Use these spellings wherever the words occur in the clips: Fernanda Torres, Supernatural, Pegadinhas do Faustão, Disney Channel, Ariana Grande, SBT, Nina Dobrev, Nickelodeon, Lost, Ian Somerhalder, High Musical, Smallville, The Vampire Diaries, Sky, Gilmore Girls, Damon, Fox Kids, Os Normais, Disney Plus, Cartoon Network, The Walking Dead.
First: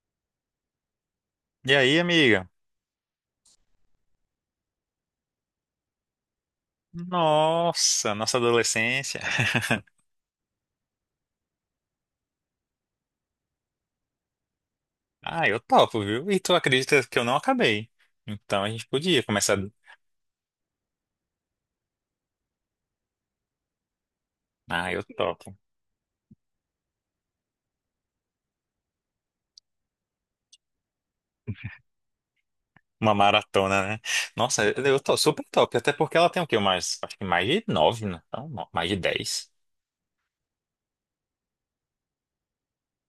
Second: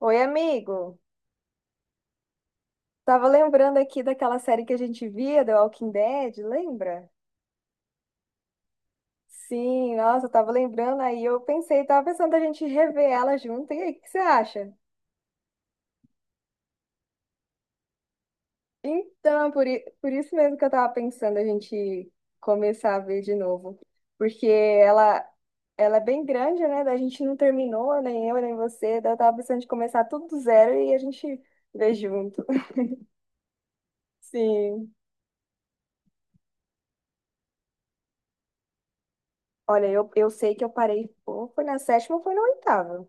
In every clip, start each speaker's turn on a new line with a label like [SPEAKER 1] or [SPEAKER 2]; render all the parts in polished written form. [SPEAKER 1] Oi, amigo.
[SPEAKER 2] E aí, amiga?
[SPEAKER 1] Tava lembrando aqui daquela série que a gente via, The Walking Dead, lembra?
[SPEAKER 2] Nossa, nossa adolescência.
[SPEAKER 1] Sim, nossa, eu tava lembrando aí, eu pensei, tava pensando a gente rever ela junto. E aí, o que você acha?
[SPEAKER 2] Ah, eu topo, viu? E tu acredita que eu não acabei? Então a gente podia
[SPEAKER 1] Então,
[SPEAKER 2] começar.
[SPEAKER 1] por, i- por isso mesmo que eu tava pensando a gente começar a ver de novo, porque
[SPEAKER 2] Ah, eu
[SPEAKER 1] ela
[SPEAKER 2] topo.
[SPEAKER 1] ela é bem grande, né? Da gente não terminou, nem eu, nem você, daí eu tava pensando de começar tudo do zero e a gente ver junto.
[SPEAKER 2] Uma maratona, né? Nossa,
[SPEAKER 1] Sim.
[SPEAKER 2] eu tô super top. Até porque ela tem o quê? Mais, acho que mais de nove, né? Não, não, mais de 10.
[SPEAKER 1] Olha, eu sei que eu parei, ou foi na sétima ou foi na oitava.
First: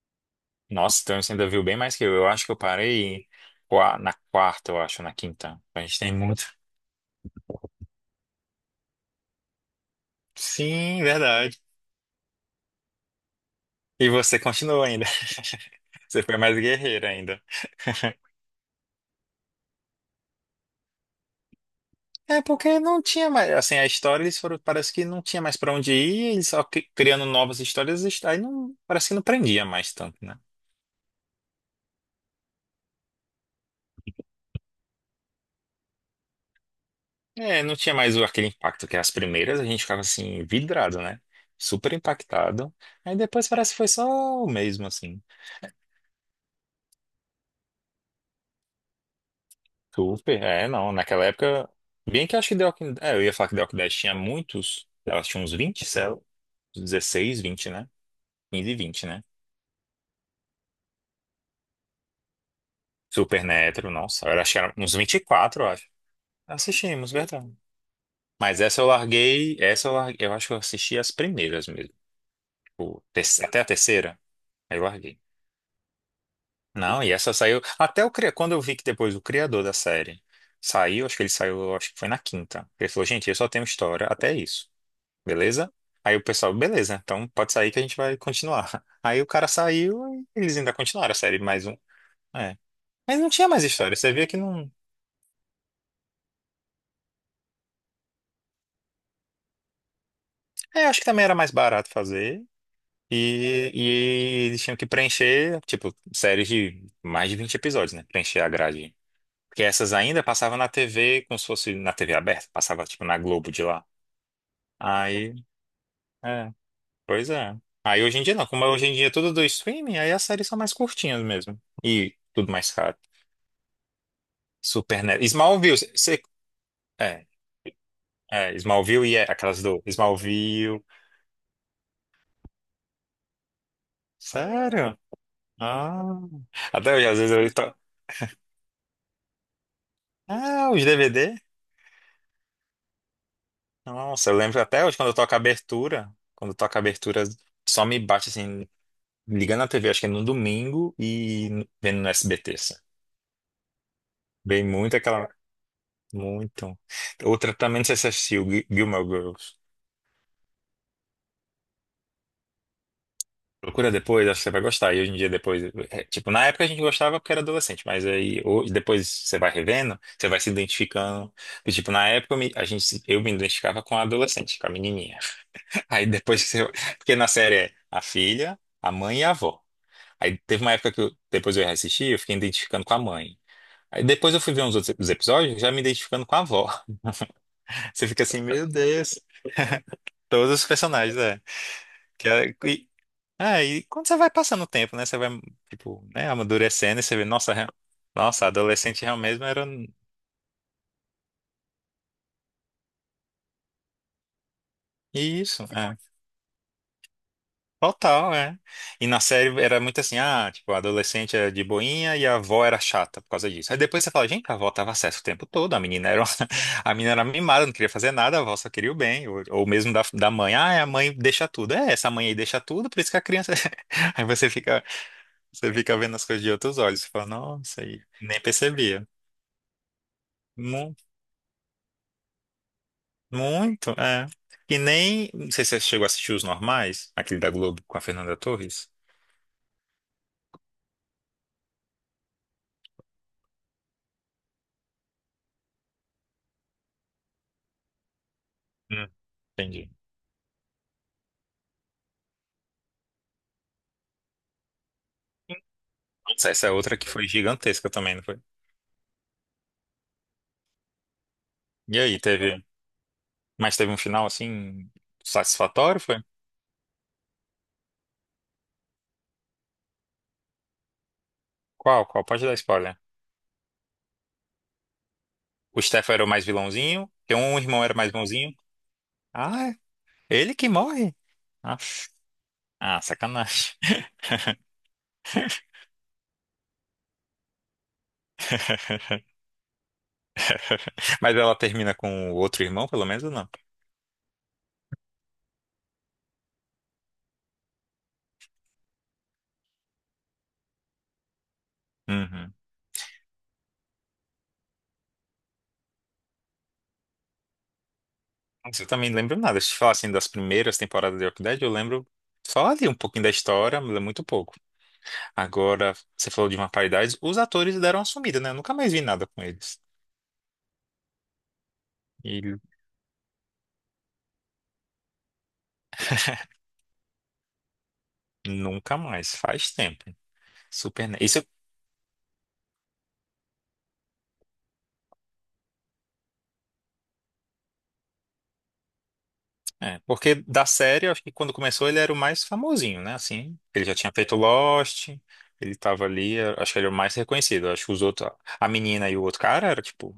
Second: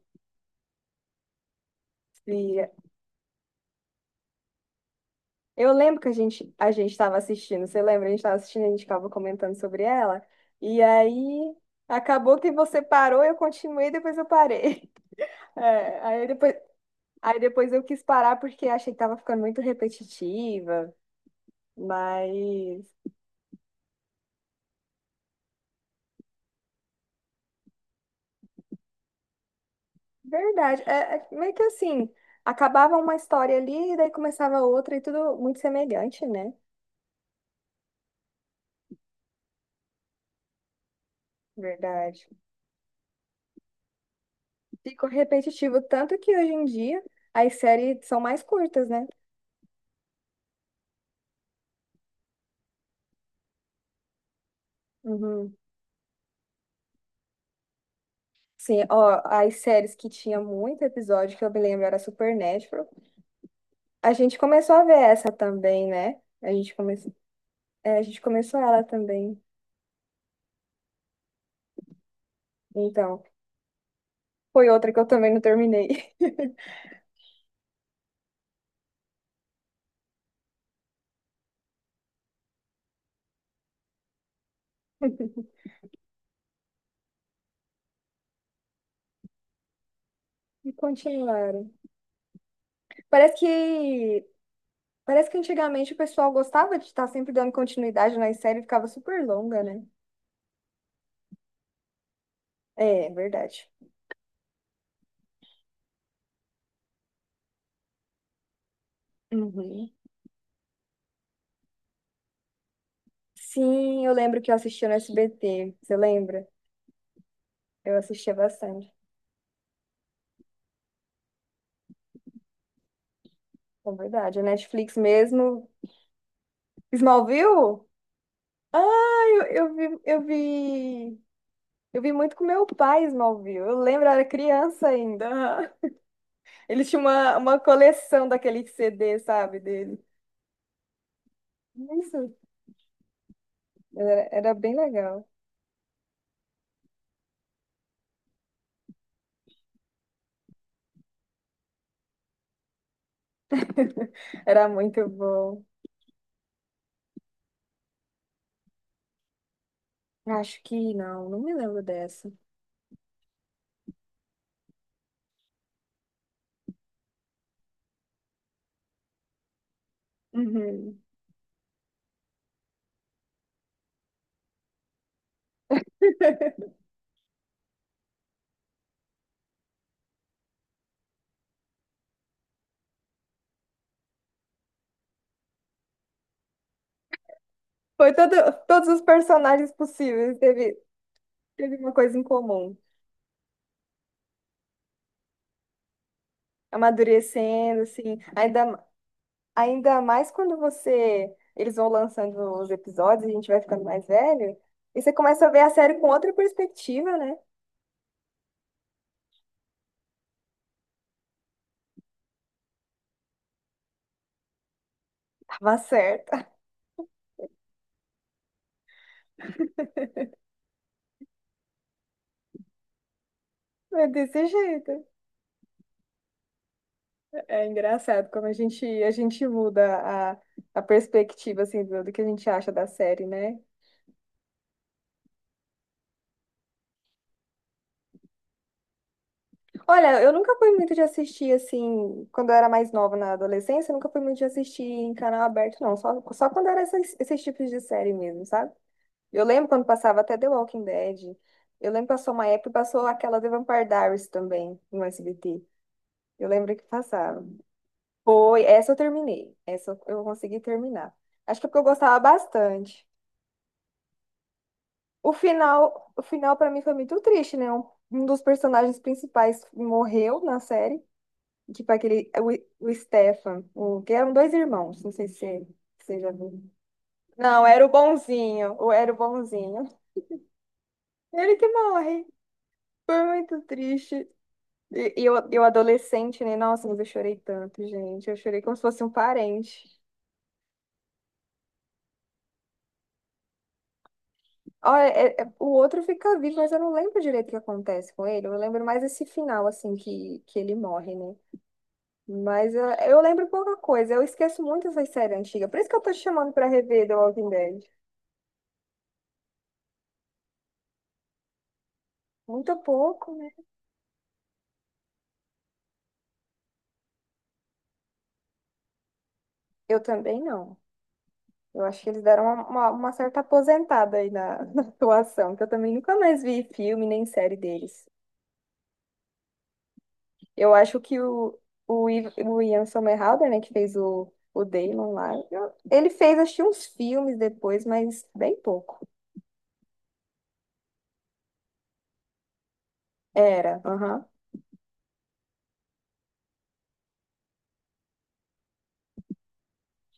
[SPEAKER 2] Nossa, então você ainda viu bem mais que eu. Eu acho que eu
[SPEAKER 1] Liga.
[SPEAKER 2] parei na quarta, eu acho, na quinta.
[SPEAKER 1] Eu
[SPEAKER 2] A gente
[SPEAKER 1] lembro que a
[SPEAKER 2] tem muito.
[SPEAKER 1] gente a gente estava assistindo, você lembra? A gente estava assistindo, a gente ficava comentando sobre ela. E
[SPEAKER 2] Sim,
[SPEAKER 1] aí
[SPEAKER 2] verdade.
[SPEAKER 1] acabou que você parou, eu continuei,
[SPEAKER 2] E
[SPEAKER 1] depois eu
[SPEAKER 2] você continua
[SPEAKER 1] parei.
[SPEAKER 2] ainda.
[SPEAKER 1] É,
[SPEAKER 2] Você
[SPEAKER 1] aí
[SPEAKER 2] foi
[SPEAKER 1] depois
[SPEAKER 2] mais guerreira
[SPEAKER 1] aí
[SPEAKER 2] ainda.
[SPEAKER 1] depois eu quis parar porque achei que tava ficando muito repetitiva,
[SPEAKER 2] É porque
[SPEAKER 1] mas
[SPEAKER 2] não tinha mais, assim, a história eles foram, parece que não tinha mais pra onde ir, eles só criando novas histórias, aí não, parece que não prendia mais tanto, né?
[SPEAKER 1] verdade, é, é meio que assim, acabava uma história ali e daí começava outra e tudo muito semelhante, né?
[SPEAKER 2] É, não tinha mais aquele impacto que as primeiras a gente ficava assim vidrado, né? Super
[SPEAKER 1] Verdade.
[SPEAKER 2] impactado. Aí depois parece que foi só o mesmo
[SPEAKER 1] Ficou
[SPEAKER 2] assim.
[SPEAKER 1] repetitivo tanto que hoje em dia as séries são mais curtas, né?
[SPEAKER 2] Super, é, não, naquela época, bem que eu acho que The Walking, é, eu ia falar que The Walking Dead tinha muitos, elas tinham uns
[SPEAKER 1] Uhum.
[SPEAKER 2] 20 sei lá, uns 16, 20, né? 15 e
[SPEAKER 1] Sim,
[SPEAKER 2] 20,
[SPEAKER 1] ó,
[SPEAKER 2] né?
[SPEAKER 1] as séries que tinha muito episódio, que eu me lembro, era Supernatural.
[SPEAKER 2] Supernatural,
[SPEAKER 1] A
[SPEAKER 2] nossa,
[SPEAKER 1] gente
[SPEAKER 2] eu acho que era
[SPEAKER 1] começou a ver
[SPEAKER 2] uns
[SPEAKER 1] essa
[SPEAKER 2] 24, eu
[SPEAKER 1] também,
[SPEAKER 2] acho.
[SPEAKER 1] né? A gente
[SPEAKER 2] Assistimos,
[SPEAKER 1] começou,
[SPEAKER 2] verdade.
[SPEAKER 1] é, a gente começou
[SPEAKER 2] Mas
[SPEAKER 1] ela também.
[SPEAKER 2] essa eu larguei, eu acho que eu assisti as primeiras mesmo, tipo,
[SPEAKER 1] Então,
[SPEAKER 2] até a terceira,
[SPEAKER 1] foi
[SPEAKER 2] aí eu
[SPEAKER 1] outra que eu
[SPEAKER 2] larguei.
[SPEAKER 1] também não terminei.
[SPEAKER 2] Não, e essa saiu, até o quando eu vi que depois o criador da série saiu, acho que ele saiu, acho que foi na quinta. Ele falou, gente, eu só tenho história, até isso, beleza? Aí o pessoal, beleza, então pode sair que a gente vai continuar. Aí o cara saiu e eles
[SPEAKER 1] E
[SPEAKER 2] ainda continuaram a série mais
[SPEAKER 1] continuaram.
[SPEAKER 2] um. É. Mas não
[SPEAKER 1] Parece
[SPEAKER 2] tinha mais história, você via
[SPEAKER 1] que,
[SPEAKER 2] que não.
[SPEAKER 1] parece que antigamente o pessoal gostava de estar sempre dando continuidade nas séries, ficava super longa, né?
[SPEAKER 2] É, acho que também era mais barato fazer.
[SPEAKER 1] É, é verdade.
[SPEAKER 2] E eles tinham que preencher, tipo, séries de mais de 20 episódios, né? Preencher a grade. Porque
[SPEAKER 1] Uhum.
[SPEAKER 2] essas ainda passavam na TV, como se fosse na TV aberta, passava, tipo, na Globo de lá.
[SPEAKER 1] Sim, eu lembro que eu assistia no
[SPEAKER 2] Aí,
[SPEAKER 1] SBT. Você lembra?
[SPEAKER 2] é, pois é.
[SPEAKER 1] Eu
[SPEAKER 2] Aí hoje em
[SPEAKER 1] assistia
[SPEAKER 2] dia não, como hoje em
[SPEAKER 1] bastante.
[SPEAKER 2] dia é tudo do streaming, aí as séries são mais curtinhas mesmo. E tudo mais caro.
[SPEAKER 1] É verdade. A Netflix
[SPEAKER 2] Supernatural.
[SPEAKER 1] mesmo.
[SPEAKER 2] Smallville, você. É,
[SPEAKER 1] Smallville?
[SPEAKER 2] é, Smallville e é,
[SPEAKER 1] Eu,
[SPEAKER 2] aquelas
[SPEAKER 1] eu
[SPEAKER 2] do.
[SPEAKER 1] vi, eu
[SPEAKER 2] Smallville.
[SPEAKER 1] vi, eu vi muito com meu pai Smallville. Eu lembro, eu era criança
[SPEAKER 2] Sério?
[SPEAKER 1] ainda. Aham.
[SPEAKER 2] Ah.
[SPEAKER 1] Ele
[SPEAKER 2] Até
[SPEAKER 1] tinha
[SPEAKER 2] hoje, às vezes eu.
[SPEAKER 1] uma coleção daquele CD, sabe, dele.
[SPEAKER 2] Ah, os DVD?
[SPEAKER 1] Isso, era,
[SPEAKER 2] Nossa, eu
[SPEAKER 1] era
[SPEAKER 2] lembro
[SPEAKER 1] bem
[SPEAKER 2] até hoje quando eu
[SPEAKER 1] legal.
[SPEAKER 2] toco a abertura. Quando eu toco a abertura, só me bate assim, ligando a TV, acho que é no domingo e vendo no SBT. Assim. Bem
[SPEAKER 1] Era
[SPEAKER 2] muito
[SPEAKER 1] muito
[SPEAKER 2] aquela.
[SPEAKER 1] bom.
[SPEAKER 2] Muito. Outra também, não sei se você assistiu, Gilmore Girls.
[SPEAKER 1] Acho que não, não me lembro dessa.
[SPEAKER 2] Procura depois, acho que você vai gostar. E hoje em dia, depois. É, tipo, na época a gente gostava porque era adolescente, mas aí hoje, depois você vai revendo, você vai se
[SPEAKER 1] Uhum.
[SPEAKER 2] identificando. E, tipo, na época eu me, a gente, eu me identificava com a adolescente, com a menininha. Aí depois que você. Porque na série é a filha, a mãe e a avó. Aí teve uma época que depois eu reassisti, eu fiquei identificando com a mãe. Aí depois eu fui ver uns outros os episódios, já me identificando com a avó. Você
[SPEAKER 1] Foi
[SPEAKER 2] fica
[SPEAKER 1] todo,
[SPEAKER 2] assim, meu
[SPEAKER 1] todos os
[SPEAKER 2] Deus,
[SPEAKER 1] personagens possíveis,
[SPEAKER 2] todos os
[SPEAKER 1] teve,
[SPEAKER 2] personagens, é.
[SPEAKER 1] teve uma coisa em
[SPEAKER 2] Que,
[SPEAKER 1] comum.
[SPEAKER 2] e, ah, e quando você vai passando o tempo, né? Você vai, tipo, né, amadurecendo e você vê, nossa,
[SPEAKER 1] Amadurecendo, assim,
[SPEAKER 2] nossa,
[SPEAKER 1] ainda,
[SPEAKER 2] adolescente realmente era um,
[SPEAKER 1] ainda mais quando você. Eles vão lançando os episódios, a gente vai ficando mais velho. E você começa a ver
[SPEAKER 2] isso.
[SPEAKER 1] a série
[SPEAKER 2] é."
[SPEAKER 1] com outra perspectiva, né?
[SPEAKER 2] Total, é. E na série era muito assim, ah, tipo, a adolescente era de boinha e a avó era chata por causa disso. Aí depois você fala, gente, a avó tava certa o tempo todo,
[SPEAKER 1] Tava
[SPEAKER 2] a menina era,
[SPEAKER 1] certa.
[SPEAKER 2] a menina era mimada, não queria fazer nada, a avó só queria o bem. Ou mesmo da mãe, ah, é, a mãe deixa tudo. É, essa mãe aí deixa tudo, por isso que a criança...
[SPEAKER 1] É
[SPEAKER 2] Aí
[SPEAKER 1] desse
[SPEAKER 2] você fica,
[SPEAKER 1] jeito.
[SPEAKER 2] você fica vendo as coisas de outros olhos, você fala,
[SPEAKER 1] É
[SPEAKER 2] nossa, aí
[SPEAKER 1] engraçado
[SPEAKER 2] nem
[SPEAKER 1] como a gente,
[SPEAKER 2] percebia.
[SPEAKER 1] a gente muda a
[SPEAKER 2] Mu-
[SPEAKER 1] perspectiva, assim, do, do que a gente acha da série, né?
[SPEAKER 2] Muito, é. E nem, não sei se você chegou a assistir Os Normais, aquele da Globo com a Fernanda Torres.
[SPEAKER 1] Olha, eu nunca fui muito de assistir, assim, quando eu era mais nova na adolescência, eu nunca fui muito de assistir em canal aberto, não. Só quando era esses tipos de série mesmo, sabe?
[SPEAKER 2] Hum,
[SPEAKER 1] Eu lembro quando
[SPEAKER 2] Entendi.
[SPEAKER 1] passava até The Walking Dead. Eu lembro que passou uma época e passou aquela The Vampire Diaries também no SBT. Eu
[SPEAKER 2] Essa é
[SPEAKER 1] lembro que
[SPEAKER 2] outra que foi
[SPEAKER 1] passava.
[SPEAKER 2] gigantesca também, não foi?
[SPEAKER 1] Foi, essa eu terminei. Essa eu consegui terminar. Acho que é porque eu
[SPEAKER 2] E
[SPEAKER 1] gostava
[SPEAKER 2] aí, teve.
[SPEAKER 1] bastante.
[SPEAKER 2] Mas teve um final assim
[SPEAKER 1] O
[SPEAKER 2] satisfatório,
[SPEAKER 1] final, o
[SPEAKER 2] foi?
[SPEAKER 1] final para mim foi muito triste, né? Um dos personagens principais morreu na série. Tipo
[SPEAKER 2] Qual? Qual?
[SPEAKER 1] aquele,
[SPEAKER 2] Pode dar
[SPEAKER 1] o
[SPEAKER 2] spoiler.
[SPEAKER 1] Stefan, o, que eram dois irmãos, não sei se você
[SPEAKER 2] O Stefan
[SPEAKER 1] você
[SPEAKER 2] era o
[SPEAKER 1] já
[SPEAKER 2] mais
[SPEAKER 1] viu.
[SPEAKER 2] vilãozinho, que um
[SPEAKER 1] Não,
[SPEAKER 2] irmão
[SPEAKER 1] era o
[SPEAKER 2] era mais bonzinho.
[SPEAKER 1] bonzinho, ou era o
[SPEAKER 2] Ah,
[SPEAKER 1] bonzinho.
[SPEAKER 2] é ele que morre.
[SPEAKER 1] Ele que
[SPEAKER 2] Ah,
[SPEAKER 1] morre.
[SPEAKER 2] ah,
[SPEAKER 1] Foi muito
[SPEAKER 2] sacanagem.
[SPEAKER 1] triste. E eu adolescente, né? Nossa, mas eu chorei tanto, gente. Eu chorei como se fosse um parente.
[SPEAKER 2] Mas ela termina com o outro irmão, pelo menos, ou não?
[SPEAKER 1] Ó, é- é- o outro fica vivo, mas eu não lembro direito o que acontece com ele. Eu lembro mais esse final, assim, que ele morre, né?
[SPEAKER 2] Uhum.
[SPEAKER 1] Mas eu lembro pouca coisa. Eu esqueço muito essas séries antigas. Por isso que eu tô te chamando pra rever The Walking Dead.
[SPEAKER 2] Nossa, eu também não lembro nada. Se eu te falar assim das primeiras temporadas de Walking Dead, eu lembro só
[SPEAKER 1] Muito
[SPEAKER 2] ali um pouquinho da
[SPEAKER 1] pouco, né?
[SPEAKER 2] história, mas é muito pouco. Agora, você falou de uma paridade, os atores deram uma sumida, né? Eu nunca mais vi nada com eles.
[SPEAKER 1] Eu também não. Eu acho que eles deram
[SPEAKER 2] E
[SPEAKER 1] uma certa aposentada aí na, na atuação, que eu também nunca mais vi filme nem série deles.
[SPEAKER 2] nunca mais, faz tempo.
[SPEAKER 1] Eu acho
[SPEAKER 2] Super.
[SPEAKER 1] que
[SPEAKER 2] Isso
[SPEAKER 1] o Ian Somerhalder, né, que fez o Damon lá, ele fez, acho que uns filmes depois, mas bem pouco.
[SPEAKER 2] é, porque da série, eu acho que quando começou ele era o mais famosinho, né? Assim,
[SPEAKER 1] Era,
[SPEAKER 2] ele já tinha
[SPEAKER 1] aham.
[SPEAKER 2] feito Lost, ele tava ali, eu acho que ele era o mais reconhecido. Eu acho que os outros, a menina e o outro cara, era tipo,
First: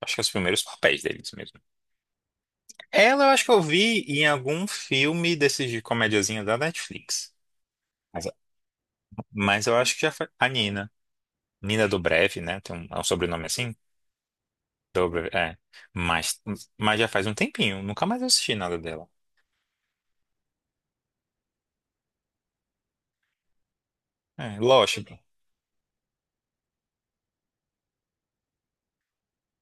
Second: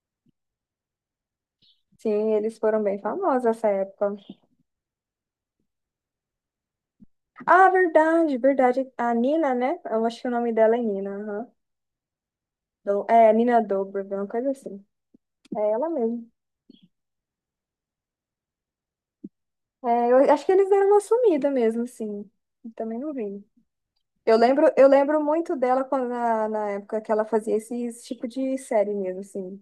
[SPEAKER 2] acho que os primeiros papéis deles mesmo.
[SPEAKER 1] Sim, eles foram bem
[SPEAKER 2] Ela, eu
[SPEAKER 1] famosos
[SPEAKER 2] acho que eu
[SPEAKER 1] nessa
[SPEAKER 2] vi
[SPEAKER 1] época.
[SPEAKER 2] em algum filme desses de comediazinha da Netflix.
[SPEAKER 1] Ah,
[SPEAKER 2] Mas,
[SPEAKER 1] verdade, verdade. A Nina,
[SPEAKER 2] mas eu
[SPEAKER 1] né?
[SPEAKER 2] acho que
[SPEAKER 1] Eu
[SPEAKER 2] já
[SPEAKER 1] acho
[SPEAKER 2] foi
[SPEAKER 1] que o
[SPEAKER 2] a
[SPEAKER 1] nome dela é
[SPEAKER 2] Nina.
[SPEAKER 1] Nina, aham.
[SPEAKER 2] Nina Dobrev, né? Tem um, é um
[SPEAKER 1] É,
[SPEAKER 2] sobrenome
[SPEAKER 1] Nina
[SPEAKER 2] assim?
[SPEAKER 1] Dobrev, uma coisa assim.
[SPEAKER 2] Dobrev, é.
[SPEAKER 1] É ela mesmo.
[SPEAKER 2] Mas, mas já faz um tempinho, nunca mais assisti nada dela.
[SPEAKER 1] É, eu acho que eles deram uma sumida mesmo, assim. Eu também não vi. Eu
[SPEAKER 2] É,
[SPEAKER 1] lembro, eu
[SPEAKER 2] Lost.
[SPEAKER 1] lembro muito dela quando, na, na época que ela fazia esse, esse tipo de série mesmo, assim.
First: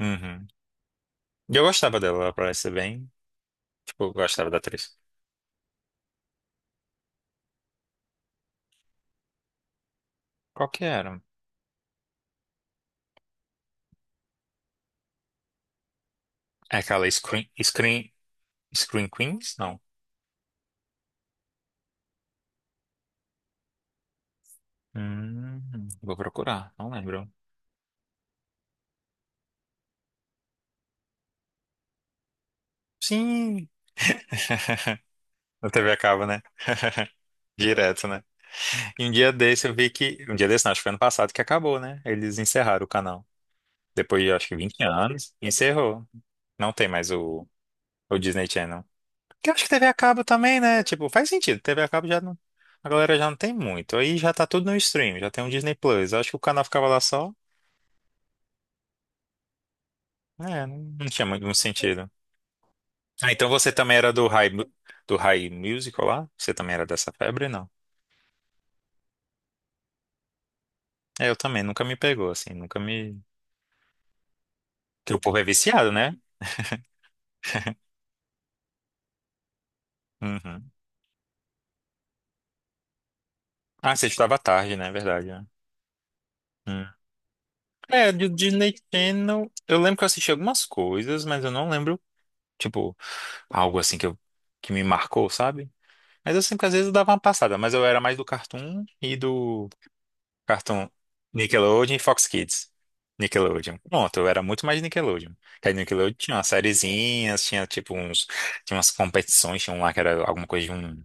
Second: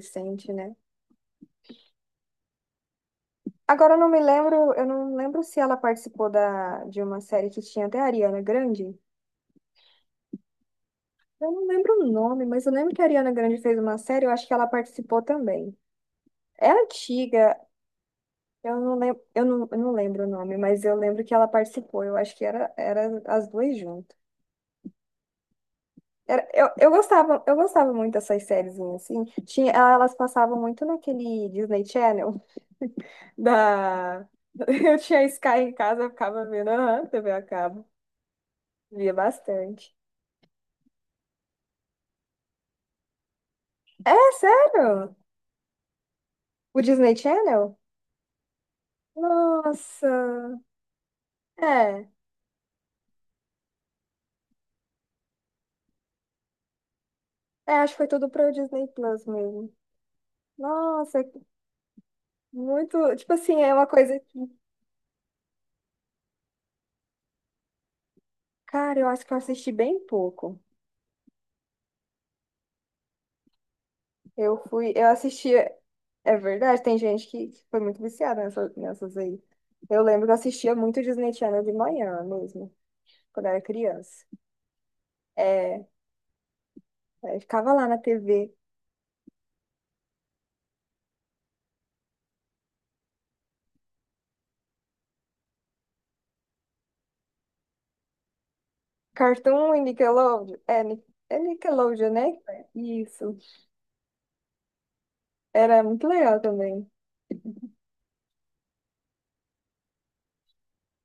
[SPEAKER 2] Uhum.
[SPEAKER 1] né?
[SPEAKER 2] E eu gostava dela, ela parece bem.
[SPEAKER 1] Agora eu
[SPEAKER 2] Tipo,
[SPEAKER 1] não
[SPEAKER 2] eu
[SPEAKER 1] me
[SPEAKER 2] gostava da
[SPEAKER 1] lembro, eu
[SPEAKER 2] atriz.
[SPEAKER 1] não lembro se ela participou da, de uma série que tinha até a Ariana Grande.
[SPEAKER 2] Qual que era?
[SPEAKER 1] Eu não lembro o nome, mas eu lembro que a Ariana Grande fez uma série, eu acho que ela participou também. É
[SPEAKER 2] É aquela
[SPEAKER 1] antiga, eu não
[SPEAKER 2] Screen
[SPEAKER 1] lembro, eu
[SPEAKER 2] Queens?
[SPEAKER 1] não, eu
[SPEAKER 2] Não.
[SPEAKER 1] não lembro o nome, mas eu lembro que ela participou. Eu acho que era, era as duas juntas.
[SPEAKER 2] Vou
[SPEAKER 1] Era- eu,
[SPEAKER 2] procurar, não
[SPEAKER 1] eu
[SPEAKER 2] lembro.
[SPEAKER 1] gostava, eu gostava muito dessas séries assim. Tinha, elas passavam muito naquele Disney Channel
[SPEAKER 2] Sim!
[SPEAKER 1] da. Eu tinha Sky
[SPEAKER 2] Na
[SPEAKER 1] em
[SPEAKER 2] TV a
[SPEAKER 1] casa, eu
[SPEAKER 2] cabo, né?
[SPEAKER 1] ficava vendo, aham, TV a cabo.
[SPEAKER 2] Direto, né? E
[SPEAKER 1] Via
[SPEAKER 2] um dia desse eu vi
[SPEAKER 1] bastante.
[SPEAKER 2] que. Um dia desse, não, acho que foi ano passado que acabou, né? Eles encerraram o canal. Depois
[SPEAKER 1] É,
[SPEAKER 2] de acho que 20
[SPEAKER 1] sério?
[SPEAKER 2] anos, encerrou. Não
[SPEAKER 1] O
[SPEAKER 2] tem mais
[SPEAKER 1] Disney
[SPEAKER 2] o,
[SPEAKER 1] Channel?
[SPEAKER 2] o Disney Channel. Que eu acho que TV a
[SPEAKER 1] Nossa.
[SPEAKER 2] cabo também, né? Tipo, faz sentido. TV a
[SPEAKER 1] É.
[SPEAKER 2] cabo já não. A galera já não tem muito. Aí já tá tudo no stream, já tem um Disney Plus. Eu acho que o canal ficava lá só.
[SPEAKER 1] É, acho que foi tudo para o Disney Plus mesmo.
[SPEAKER 2] É, não, não
[SPEAKER 1] Nossa,
[SPEAKER 2] tinha muito muito sentido.
[SPEAKER 1] muito.
[SPEAKER 2] Ah,
[SPEAKER 1] Tipo
[SPEAKER 2] então
[SPEAKER 1] assim,
[SPEAKER 2] você
[SPEAKER 1] é uma
[SPEAKER 2] também era
[SPEAKER 1] coisa
[SPEAKER 2] do
[SPEAKER 1] que.
[SPEAKER 2] High, do High Musical lá? Você também era dessa febre, não?
[SPEAKER 1] Cara, eu acho que eu assisti bem pouco.
[SPEAKER 2] É, eu também, nunca me pegou, assim, nunca me.
[SPEAKER 1] Eu fui. Eu
[SPEAKER 2] Porque o povo é
[SPEAKER 1] assisti.
[SPEAKER 2] viciado, né?
[SPEAKER 1] É verdade, tem gente que foi muito viciada nessa- nessas aí. Eu lembro que eu
[SPEAKER 2] Uhum.
[SPEAKER 1] assistia muito Disney Channel de manhã mesmo, quando eu era
[SPEAKER 2] Ah, você
[SPEAKER 1] criança.
[SPEAKER 2] estudava tarde, né? É verdade, né?
[SPEAKER 1] É,
[SPEAKER 2] Hum.
[SPEAKER 1] aí ficava lá na
[SPEAKER 2] É, do
[SPEAKER 1] TV.
[SPEAKER 2] Disney Channel. Eu lembro que eu assisti algumas coisas, mas eu não lembro, tipo, algo assim que, eu, que me marcou, sabe? Mas eu sempre, às vezes, eu dava uma passada, mas eu era mais do Cartoon e do
[SPEAKER 1] Cartoon e Nickelodeon. É,
[SPEAKER 2] Cartoon Nickelodeon e
[SPEAKER 1] Nickelodeon,
[SPEAKER 2] Fox
[SPEAKER 1] né?
[SPEAKER 2] Kids.
[SPEAKER 1] Isso.
[SPEAKER 2] Nickelodeon. Pronto, eu era muito mais Nickelodeon. Que aí
[SPEAKER 1] Era muito
[SPEAKER 2] Nickelodeon tinha
[SPEAKER 1] legal
[SPEAKER 2] umas
[SPEAKER 1] também.
[SPEAKER 2] sériezinhas, tinha tipo uns. Tinha umas competições, tinha um lá que era alguma coisa de um.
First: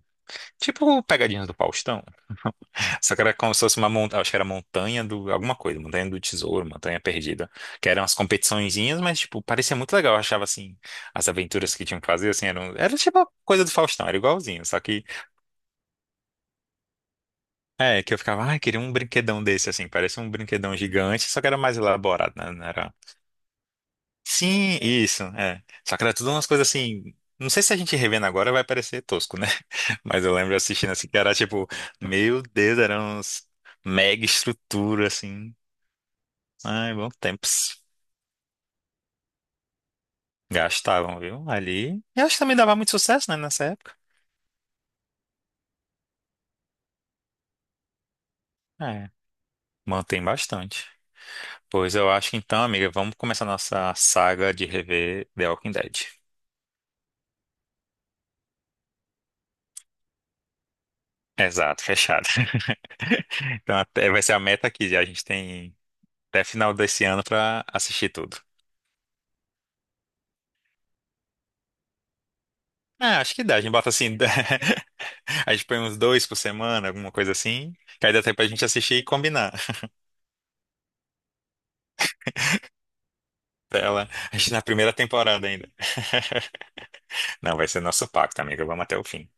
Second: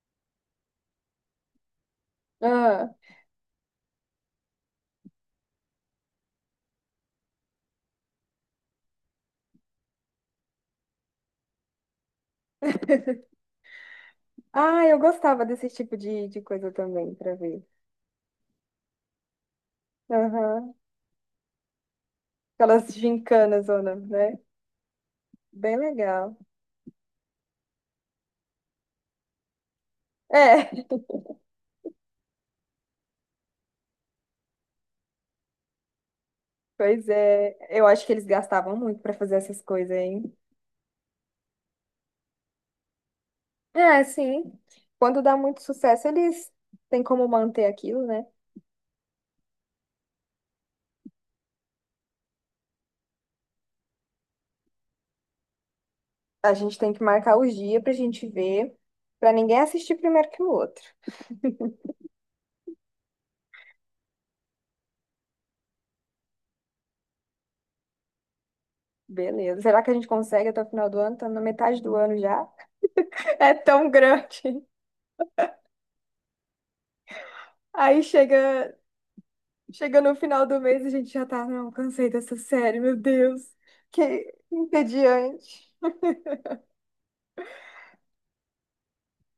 [SPEAKER 2] Tipo Pegadinhas do Faustão.
[SPEAKER 1] Ah,
[SPEAKER 2] Só que era como se fosse uma montanha. Acho que era montanha do. Alguma coisa, montanha do tesouro, montanha perdida. Que eram as competiçõezinhas, mas, tipo, parecia muito legal. Eu achava assim. As aventuras que tinham que fazer, assim, eram. Era tipo a coisa do Faustão, era igualzinho. Só
[SPEAKER 1] ah eu
[SPEAKER 2] que
[SPEAKER 1] gostava desse tipo de coisa também, pra ver.
[SPEAKER 2] é, que eu ficava, ai, queria um brinquedão desse, assim, parece um
[SPEAKER 1] Aham.
[SPEAKER 2] brinquedão gigante, só que era mais elaborado, né? Não era...
[SPEAKER 1] Aquelas gincanas, zona, né?
[SPEAKER 2] Sim, isso, é.
[SPEAKER 1] Bem
[SPEAKER 2] Só que era tudo
[SPEAKER 1] legal.
[SPEAKER 2] umas coisas assim. Não sei se a gente revendo agora vai parecer tosco, né? Mas eu lembro
[SPEAKER 1] É,
[SPEAKER 2] assistindo assim, que era tipo, meu Deus, eram uns mega estrutura, assim. Ai,
[SPEAKER 1] pois
[SPEAKER 2] bons tempos.
[SPEAKER 1] é. Eu acho que eles gastavam muito pra fazer essas coisas, hein?
[SPEAKER 2] Gastavam, viu? Ali. E acho que também dava muito sucesso, né, nessa época.
[SPEAKER 1] É, sim. Quando dá muito sucesso, eles têm como manter aquilo, né?
[SPEAKER 2] É, mantém bastante. Pois eu acho que então, amiga, vamos começar nossa saga de rever The Walking Dead.
[SPEAKER 1] A gente tem que marcar os dias pra gente ver, pra ninguém assistir primeiro que o outro.
[SPEAKER 2] Exato, fechado. Então até vai ser a meta aqui. A gente tem até final desse ano pra assistir tudo.
[SPEAKER 1] Beleza. Será que a gente consegue até o final do ano? Tá na metade do ano já.
[SPEAKER 2] Ah, acho que
[SPEAKER 1] É
[SPEAKER 2] dá. A gente
[SPEAKER 1] tão
[SPEAKER 2] bota assim.
[SPEAKER 1] grande.
[SPEAKER 2] A gente põe uns dois por semana, alguma coisa assim.
[SPEAKER 1] Aí
[SPEAKER 2] Que aí dá tempo pra gente
[SPEAKER 1] chega,
[SPEAKER 2] assistir e combinar.
[SPEAKER 1] chega no final do mês e a gente já tá, não, cansei dessa série, meu Deus,
[SPEAKER 2] Pra
[SPEAKER 1] que
[SPEAKER 2] ela, a gente na primeira temporada ainda.
[SPEAKER 1] entediante.
[SPEAKER 2] Não, vai ser nosso pacto, amiga. Vamos até o fim.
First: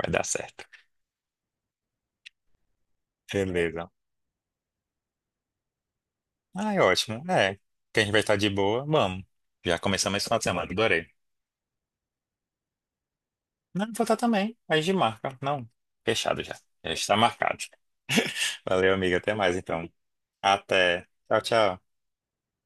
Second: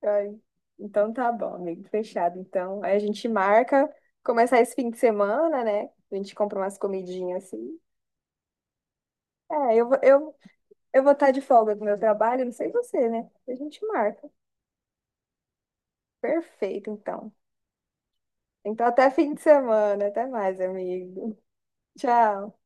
[SPEAKER 2] Vai dar
[SPEAKER 1] Ai,
[SPEAKER 2] certo.
[SPEAKER 1] então tá bom, amigo, fechado. Então, aí a gente marca,
[SPEAKER 2] Beleza.
[SPEAKER 1] começar esse fim de semana, né? A gente compra
[SPEAKER 2] Ah,
[SPEAKER 1] umas
[SPEAKER 2] é ótimo.
[SPEAKER 1] comidinhas
[SPEAKER 2] É.
[SPEAKER 1] assim.
[SPEAKER 2] Que a gente vai estar de boa. Vamos.
[SPEAKER 1] É,
[SPEAKER 2] Já
[SPEAKER 1] eu, vou-
[SPEAKER 2] começamos esse
[SPEAKER 1] eu,
[SPEAKER 2] final de semana.
[SPEAKER 1] eu
[SPEAKER 2] Adorei.
[SPEAKER 1] vou estar de folga do meu trabalho, não sei você, né? A gente
[SPEAKER 2] Não, vou estar
[SPEAKER 1] marca.
[SPEAKER 2] também. A gente marca. Não. Fechado já.
[SPEAKER 1] Perfeito,
[SPEAKER 2] Já está
[SPEAKER 1] então.
[SPEAKER 2] marcado.
[SPEAKER 1] Então,
[SPEAKER 2] Valeu,
[SPEAKER 1] até
[SPEAKER 2] amiga. Até
[SPEAKER 1] fim de
[SPEAKER 2] mais, então.
[SPEAKER 1] semana. Até mais,
[SPEAKER 2] Até.
[SPEAKER 1] amigo.
[SPEAKER 2] Tchau, tchau.
[SPEAKER 1] Tchau.